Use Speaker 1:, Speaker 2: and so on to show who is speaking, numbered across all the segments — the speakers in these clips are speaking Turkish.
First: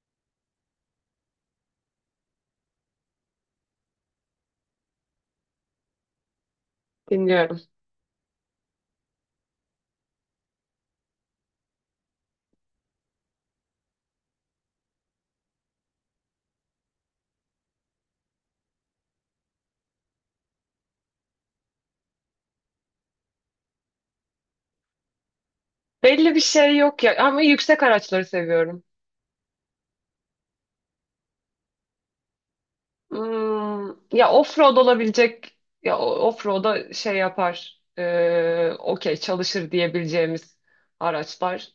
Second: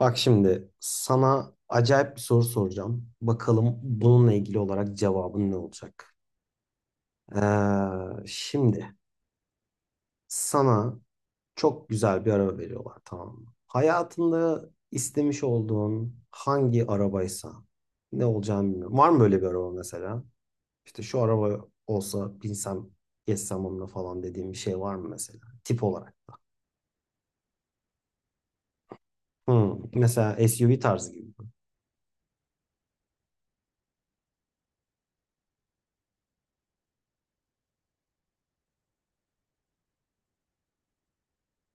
Speaker 1: Bak şimdi sana acayip bir soru soracağım. Bakalım bununla ilgili olarak cevabın ne olacak?
Speaker 2: Dinliyorum.
Speaker 1: Şimdi sana çok güzel bir araba veriyorlar, tamam mı? Hayatında istemiş olduğun hangi arabaysa ne olacağını bilmiyorum. Var mı böyle bir araba mesela? İşte şu araba olsa binsem geçsem onunla falan dediğim bir şey var mı mesela? Tip olarak.
Speaker 2: Belli bir şey yok ya ama yüksek araçları seviyorum.
Speaker 1: Hmm, mesela SUV tarzı gibi.
Speaker 2: Hmm, ya off-road olabilecek ya off-road'a şey yapar. Okey çalışır diyebileceğimiz araçlar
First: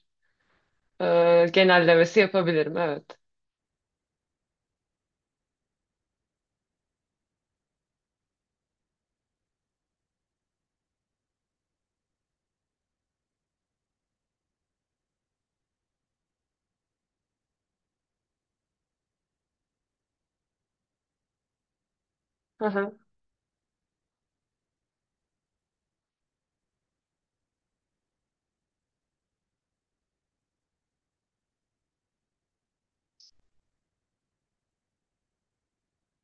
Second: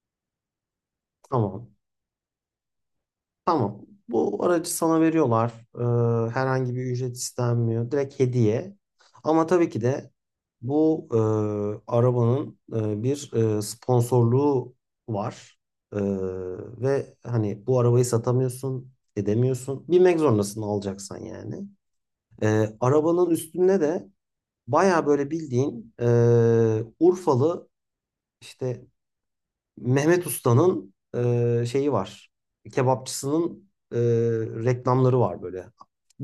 Speaker 2: e,
Speaker 1: Tamam.
Speaker 2: genellemesi yapabilirim, evet.
Speaker 1: Tamam. Bu aracı sana veriyorlar. Herhangi bir ücret istenmiyor. Direkt hediye. Ama tabii ki de bu arabanın bir sponsorluğu var. Ee, Ve hani bu arabayı satamıyorsun, edemiyorsun. Binmek zorundasın alacaksan yani.
Speaker 2: Hı hı.
Speaker 1: Arabanın üstünde de baya böyle bildiğin Urfalı işte Mehmet Usta'nın şeyi var. Kebapçısının reklamları var böyle.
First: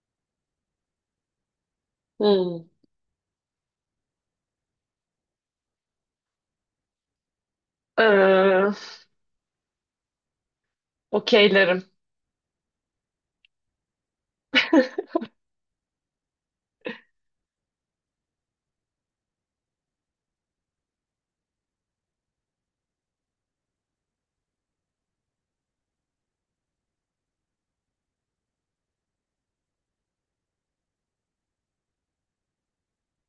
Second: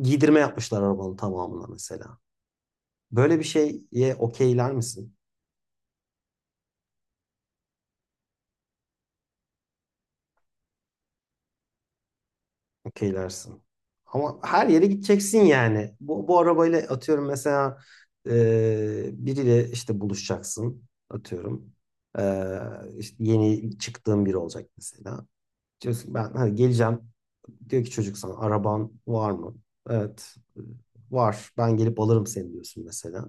Speaker 1: Giydirme yapmışlar arabanın tamamına mesela.
Speaker 2: Hmm.
Speaker 1: Böyle bir şeye okeyler misin?
Speaker 2: Ee, Okeylerim.
Speaker 1: Okeylersin. Ama her yere gideceksin yani. Bu arabayla atıyorum mesela biriyle işte buluşacaksın atıyorum. E, işte yeni çıktığın biri olacak mesela. Diyorsun ki ben hani geleceğim. Diyor ki çocuk, sana araban var mı? Evet var, ben gelip alırım seni diyorsun mesela.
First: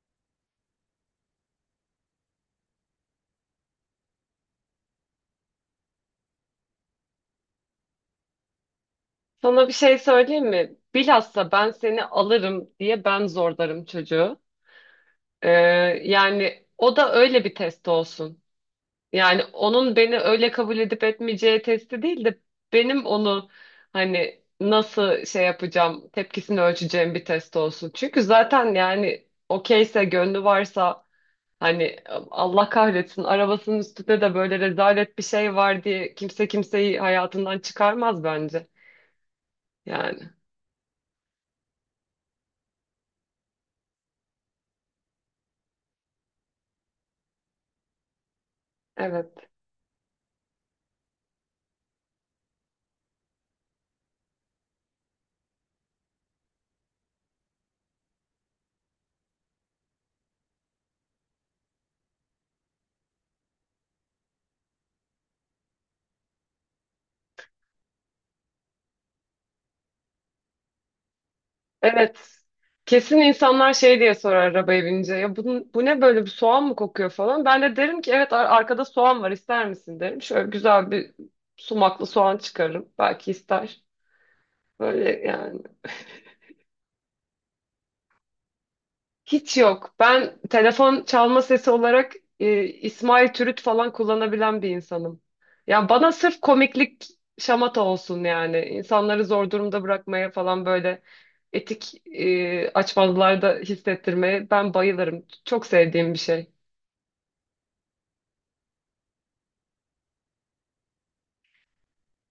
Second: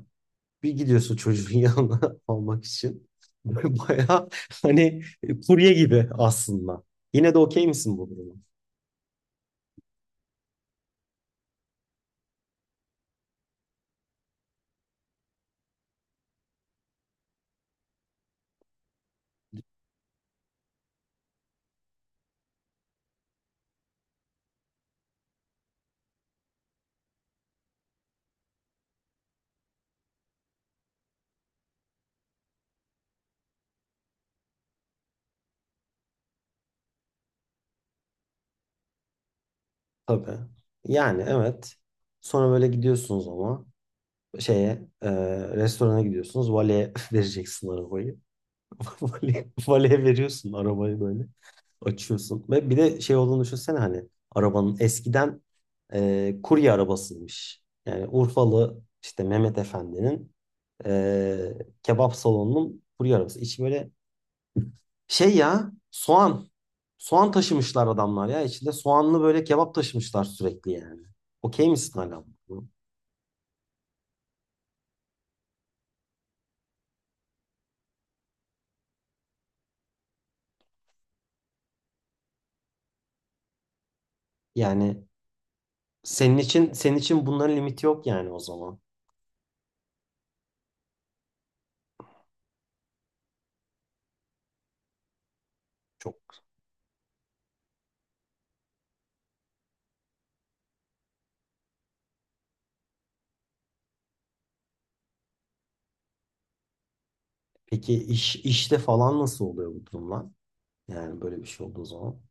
Speaker 1: Bir gidiyorsun çocuğun yanına almak için. Baya hani kurye gibi aslında. Yine de okey misin bu duruma?
Speaker 2: Sana bir şey söyleyeyim mi? Bilhassa ben seni alırım diye ben zorlarım çocuğu. Ee, Yani o da öyle bir test olsun. Yani onun beni öyle kabul edip etmeyeceği testi değil de benim onu hani nasıl şey yapacağım, tepkisini ölçeceğim bir test olsun. Çünkü zaten yani okeyse, gönlü varsa hani Allah kahretsin arabasının üstünde de böyle rezalet bir şey var diye kimse kimseyi hayatından çıkarmaz bence. Yani
Speaker 1: Tabii. Yani evet. Sonra böyle gidiyorsunuz ama şeye e, restorana gidiyorsunuz. Valeye vereceksin arabayı.
Speaker 2: evet.
Speaker 1: Valeye veriyorsun arabayı böyle. Açıyorsun. Ve bir de şey olduğunu düşünsene, hani arabanın eskiden kurye arabasıymış. Yani Urfalı işte Mehmet Efendi'nin e, kebap salonunun kurye arabası. İçi böyle şey ya, soğan. Soğan taşımışlar adamlar ya. İçinde soğanlı böyle kebap taşımışlar sürekli yani. Okey misin
Speaker 2: Evet.
Speaker 1: hala bu?
Speaker 2: Kesin insanlar şey diye sorar arabaya binince. Ya bu, bu ne, böyle bir soğan mı kokuyor falan. Ben de derim ki evet, arkada soğan var, ister misin derim. Şöyle güzel bir sumaklı soğan çıkarırım. Belki ister.
Speaker 1: Yani
Speaker 2: Böyle yani.
Speaker 1: senin için bunların limiti yok yani o zaman.
Speaker 2: Hiç yok. Ben telefon çalma sesi olarak İsmail Türüt falan kullanabilen bir insanım. Ya bana
Speaker 1: Çok.
Speaker 2: sırf komiklik, şamata olsun yani. İnsanları zor durumda bırakmaya falan, böyle etik açmazlarda hissettirmeye ben bayılırım. Çok sevdiğim bir şey.
Speaker 1: Peki işte falan nasıl oluyor bu durumlar? Yani böyle bir şey olduğu zaman.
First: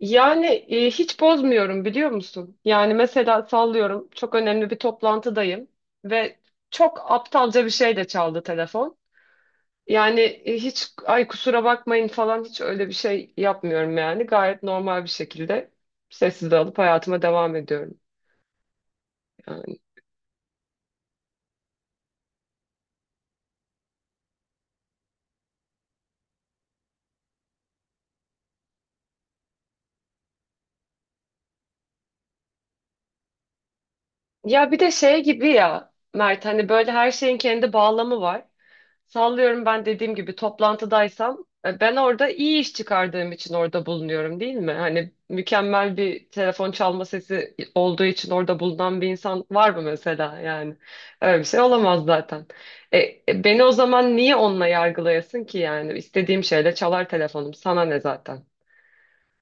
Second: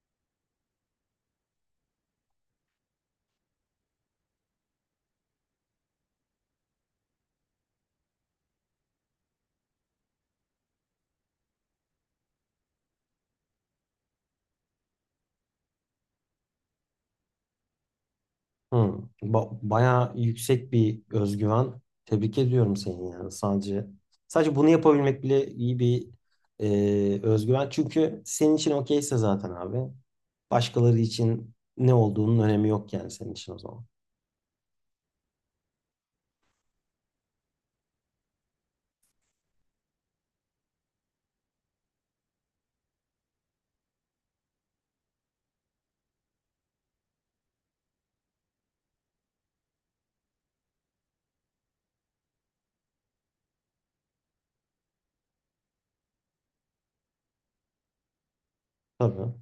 Speaker 2: Yani, hiç bozmuyorum, biliyor musun? Yani mesela sallıyorum, çok önemli bir toplantıdayım ve çok aptalca bir şey de çaldı telefon. Yani, hiç ay kusura bakmayın falan hiç öyle bir şey yapmıyorum yani. Gayet normal bir şekilde sessiz alıp hayatıma devam ediyorum.
Speaker 1: Hı.
Speaker 2: Yani.
Speaker 1: Bayağı yüksek bir özgüven. Tebrik ediyorum seni yani. Sadece bunu yapabilmek bile iyi bir özgüven. Çünkü senin için okeyse zaten abi. Başkaları için ne olduğunun önemi yok yani senin için o zaman.
Speaker 2: Ya bir de şey gibi ya Mert, hani böyle her şeyin kendi bağlamı var. Sallıyorum, ben dediğim gibi toplantıdaysam, ben orada iyi iş çıkardığım için orada bulunuyorum değil mi? Hani mükemmel bir telefon çalma sesi olduğu için orada bulunan bir insan var mı mesela yani? Öyle bir şey olamaz zaten. E, Beni o zaman niye onunla yargılayasın ki yani? İstediğim şeyle çalar telefonum, sana ne zaten?
Speaker 1: Tabii.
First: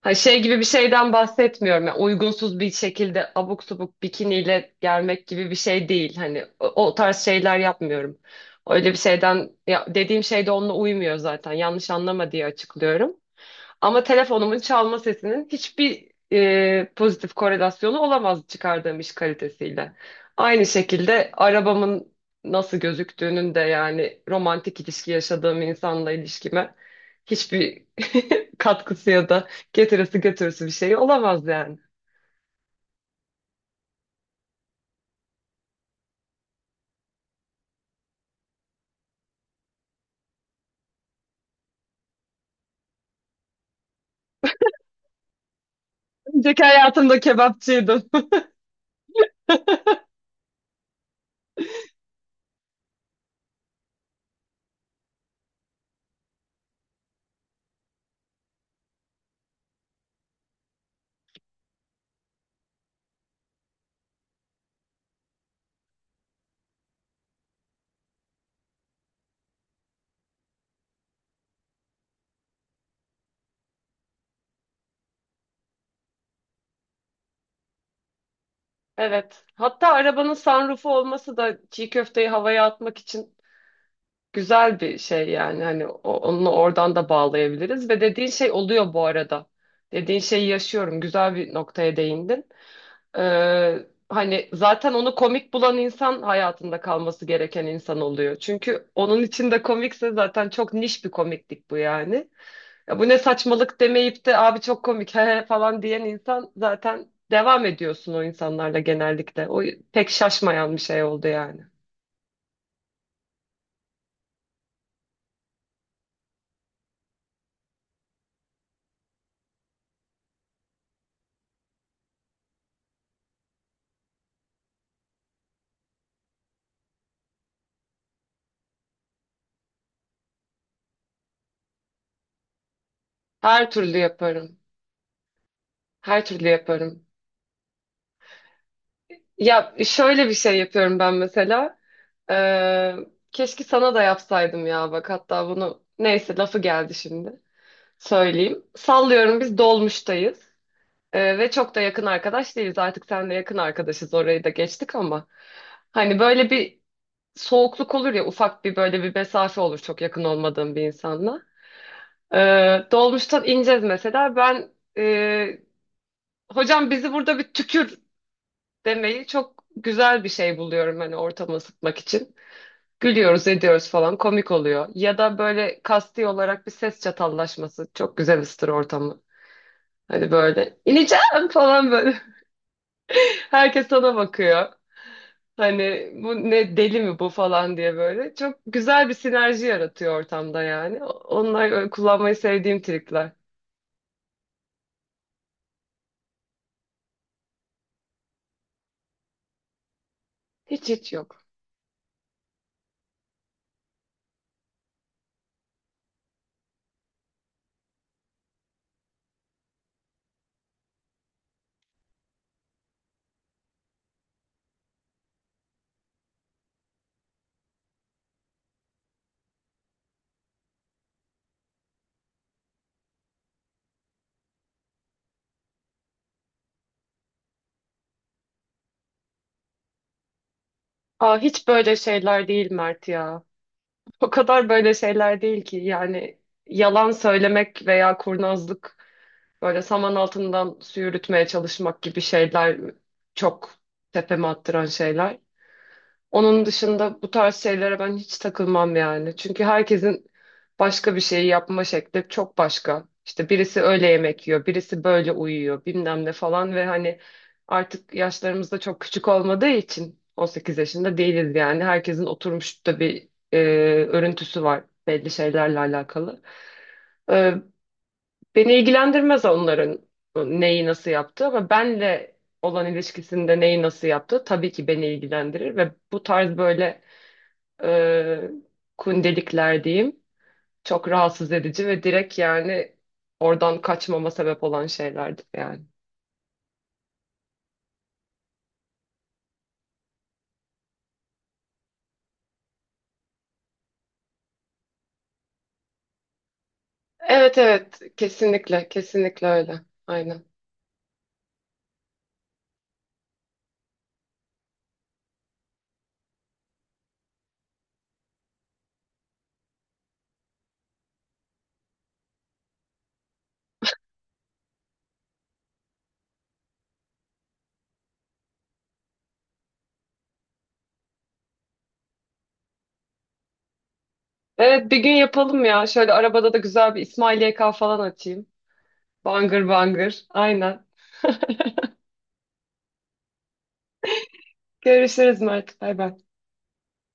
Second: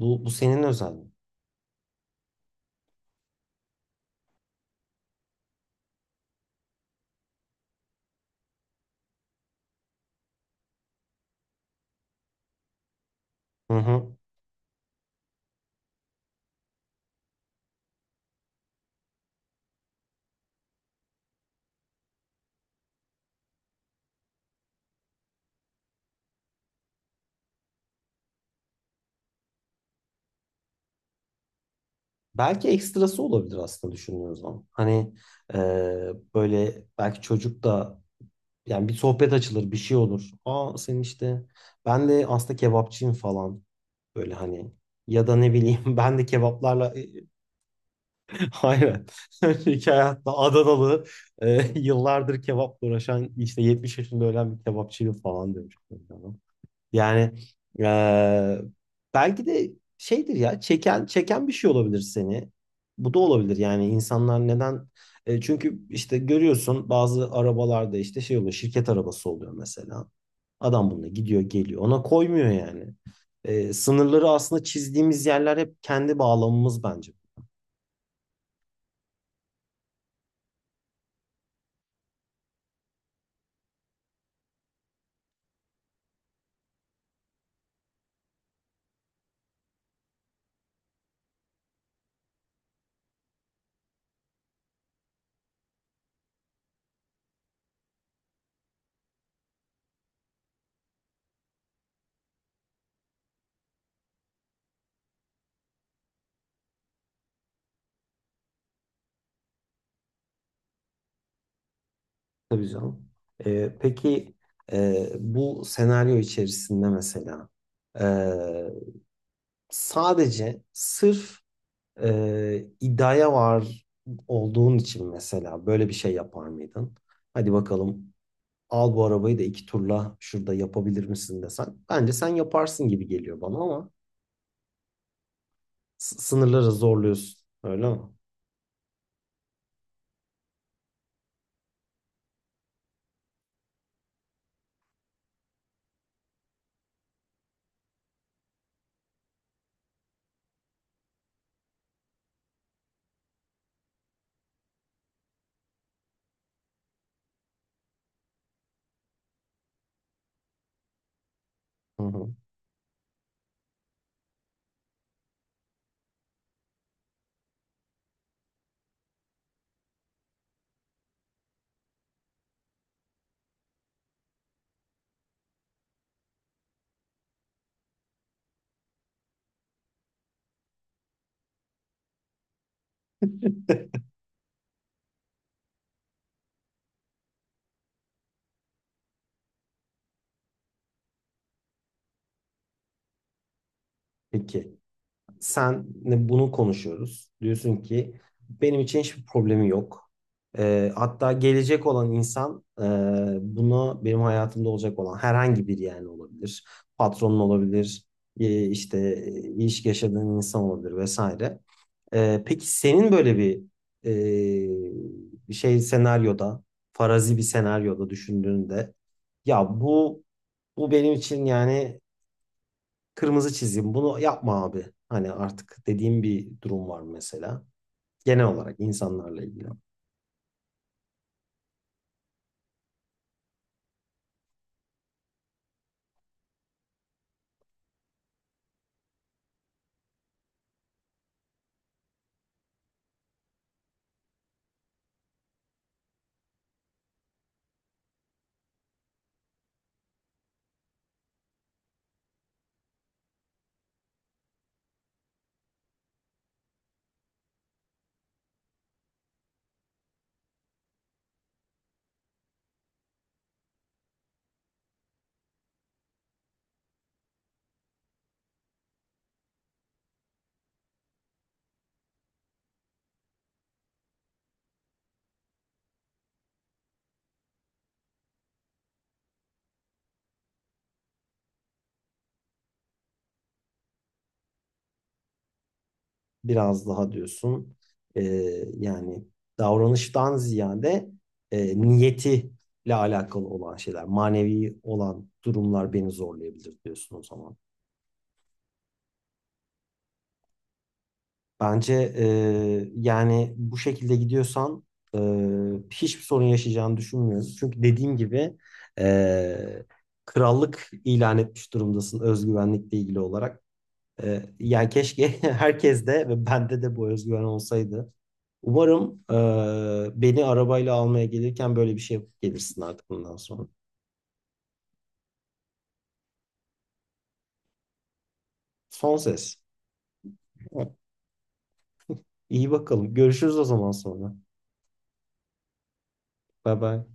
Speaker 2: Ha,
Speaker 1: bu
Speaker 2: şey gibi
Speaker 1: senin
Speaker 2: bir şeyden
Speaker 1: özelliğin.
Speaker 2: bahsetmiyorum. Yani uygunsuz bir şekilde abuk subuk bikiniyle gelmek gibi bir şey değil. Hani o tarz şeyler yapmıyorum. Öyle bir şeyden ya, dediğim şey de onunla uymuyor zaten. Yanlış anlama diye açıklıyorum.
Speaker 1: Hı
Speaker 2: Ama
Speaker 1: hı.
Speaker 2: telefonumun çalma sesinin hiçbir pozitif korelasyonu olamaz çıkardığım iş kalitesiyle. Aynı şekilde arabamın nasıl gözüktüğünün de yani romantik ilişki yaşadığım insanla ilişkime hiçbir katkısı ya da getirisi götürüsü bir şey olamaz yani.
Speaker 1: Belki ekstrası olabilir aslında düşündüğün zaman. Hani e, böyle belki çocuk da yani bir sohbet açılır, bir şey olur. Aa senin işte ben de aslında kebapçıyım falan. Böyle hani ya da ne bileyim ben de
Speaker 2: Önceki
Speaker 1: kebaplarla
Speaker 2: hayatımda kebapçıydım.
Speaker 1: aynen önceki hayatta Adanalı yıllardır kebapla uğraşan işte 70 yaşında ölen bir kebapçıydı falan demiş. Yani eee, belki de şeydir ya, çeken çeken bir şey olabilir seni. Bu da olabilir yani, insanlar neden. E, çünkü işte görüyorsun bazı arabalarda işte şey oluyor, şirket arabası oluyor mesela. Adam bununla gidiyor geliyor, ona koymuyor yani. E, sınırları aslında çizdiğimiz yerler hep kendi bağlamımız bence.
Speaker 2: Evet. Hatta arabanın sunroofu olması da çiğ köfteyi havaya atmak için güzel bir şey yani, hani onunla oradan da bağlayabiliriz ve dediğin şey oluyor bu arada. Dediğin şeyi yaşıyorum. Güzel bir noktaya değindin. Ee, Hani zaten onu komik bulan insan hayatında kalması gereken insan oluyor. Çünkü onun için de komikse zaten çok niş bir komiklik bu yani. Ya bu ne saçmalık demeyip de abi çok komik he he" falan diyen insan, zaten devam ediyorsun o insanlarla genellikle. O pek şaşmayan bir şey oldu yani.
Speaker 1: Tabii canım. Peki bu senaryo içerisinde mesela e, sadece sırf iddiaya var olduğun için mesela böyle bir şey yapar mıydın? Hadi bakalım, al bu arabayı da iki turla şurada yapabilir misin desen. Bence sen yaparsın gibi geliyor bana
Speaker 2: Her
Speaker 1: ama
Speaker 2: türlü yaparım. Her türlü
Speaker 1: sınırları
Speaker 2: yaparım.
Speaker 1: zorluyorsun. Öyle mi?
Speaker 2: Ya şöyle bir şey yapıyorum ben mesela. Ee, Keşke sana da yapsaydım ya bak, hatta bunu neyse lafı geldi şimdi söyleyeyim. Sallıyorum biz dolmuştayız, ve çok da yakın arkadaş değiliz. Artık seninle yakın arkadaşız, orayı da geçtik ama. Hani böyle bir soğukluk olur ya, ufak bir böyle bir mesafe olur çok yakın olmadığım bir insanla.
Speaker 1: Hı hı.
Speaker 2: Dolmuştan ineceğiz mesela, ben e, hocam bizi burada bir tükür demeyi çok güzel bir şey buluyorum hani, ortamı ısıtmak için. Gülüyoruz ediyoruz falan, komik oluyor. Ya da böyle kasti olarak bir ses çatallaşması çok güzel ısıtır ortamı. Hani böyle ineceğim falan böyle. Herkes sana bakıyor. Hani bu ne, deli mi bu falan diye böyle. Çok güzel bir sinerji yaratıyor ortamda yani. Onlar öyle kullanmayı sevdiğim trikler.
Speaker 1: Peki. Senle bunu konuşuyoruz. Diyorsun ki benim için hiçbir problemi yok.
Speaker 2: Hiç
Speaker 1: Hatta
Speaker 2: yok.
Speaker 1: gelecek olan insan, buna benim hayatımda olacak olan herhangi bir, yani olabilir. Patronun olabilir, işte ilişki yaşadığın insan olabilir vesaire. Peki senin böyle bir e, bir şey senaryoda, farazi bir senaryoda düşündüğünde, ya bu bu benim için yani kırmızı çizim, bunu yapma abi. Hani artık dediğim bir durum var mesela. Genel olarak insanlarla ilgili.
Speaker 2: Aa, hiç böyle şeyler değil Mert ya. O kadar böyle şeyler değil ki. Yani yalan söylemek veya kurnazlık, böyle saman altından su yürütmeye çalışmak gibi şeyler çok tepeme attıran şeyler. Onun dışında bu tarz şeylere ben hiç takılmam yani. Çünkü herkesin başka bir şeyi yapma şekli çok başka. İşte birisi öyle yemek yiyor, birisi böyle uyuyor, bilmem ne falan ve hani artık yaşlarımız da çok küçük olmadığı için 18 yaşında değiliz yani. Herkesin oturmuş da bir örüntüsü var belli şeylerle alakalı. E, Beni ilgilendirmez onların neyi nasıl yaptığı ama benle olan ilişkisinde neyi nasıl yaptığı tabii ki beni ilgilendirir ve bu tarz böyle e, kundelikler diyeyim. Çok rahatsız edici ve direkt yani oradan kaçmama sebep olan şeylerdi yani.
Speaker 1: Biraz daha diyorsun e, yani davranıştan ziyade niyetiyle alakalı olan şeyler, manevi olan durumlar beni zorlayabilir diyorsun o zaman.
Speaker 2: Evet, evet, kesinlikle, kesinlikle öyle. Aynen.
Speaker 1: Bence yani bu şekilde gidiyorsan e, hiçbir sorun yaşayacağını düşünmüyorum. Çünkü dediğim gibi e, krallık ilan etmiş durumdasın özgüvenlikle ilgili olarak. Yani keşke herkes de ve bende de bu özgüven olsaydı. Umarım beni arabayla almaya gelirken böyle bir şey yapıp gelirsin artık bundan sonra.
Speaker 2: Evet, bir gün yapalım ya. Şöyle arabada da güzel bir İsmail YK falan açayım.
Speaker 1: Son ses.
Speaker 2: Bangır bangır. Aynen.
Speaker 1: Evet. İyi bakalım. Görüşürüz o zaman sonra.
Speaker 2: Görüşürüz Mert. Bay bay.
Speaker 1: Bye bye.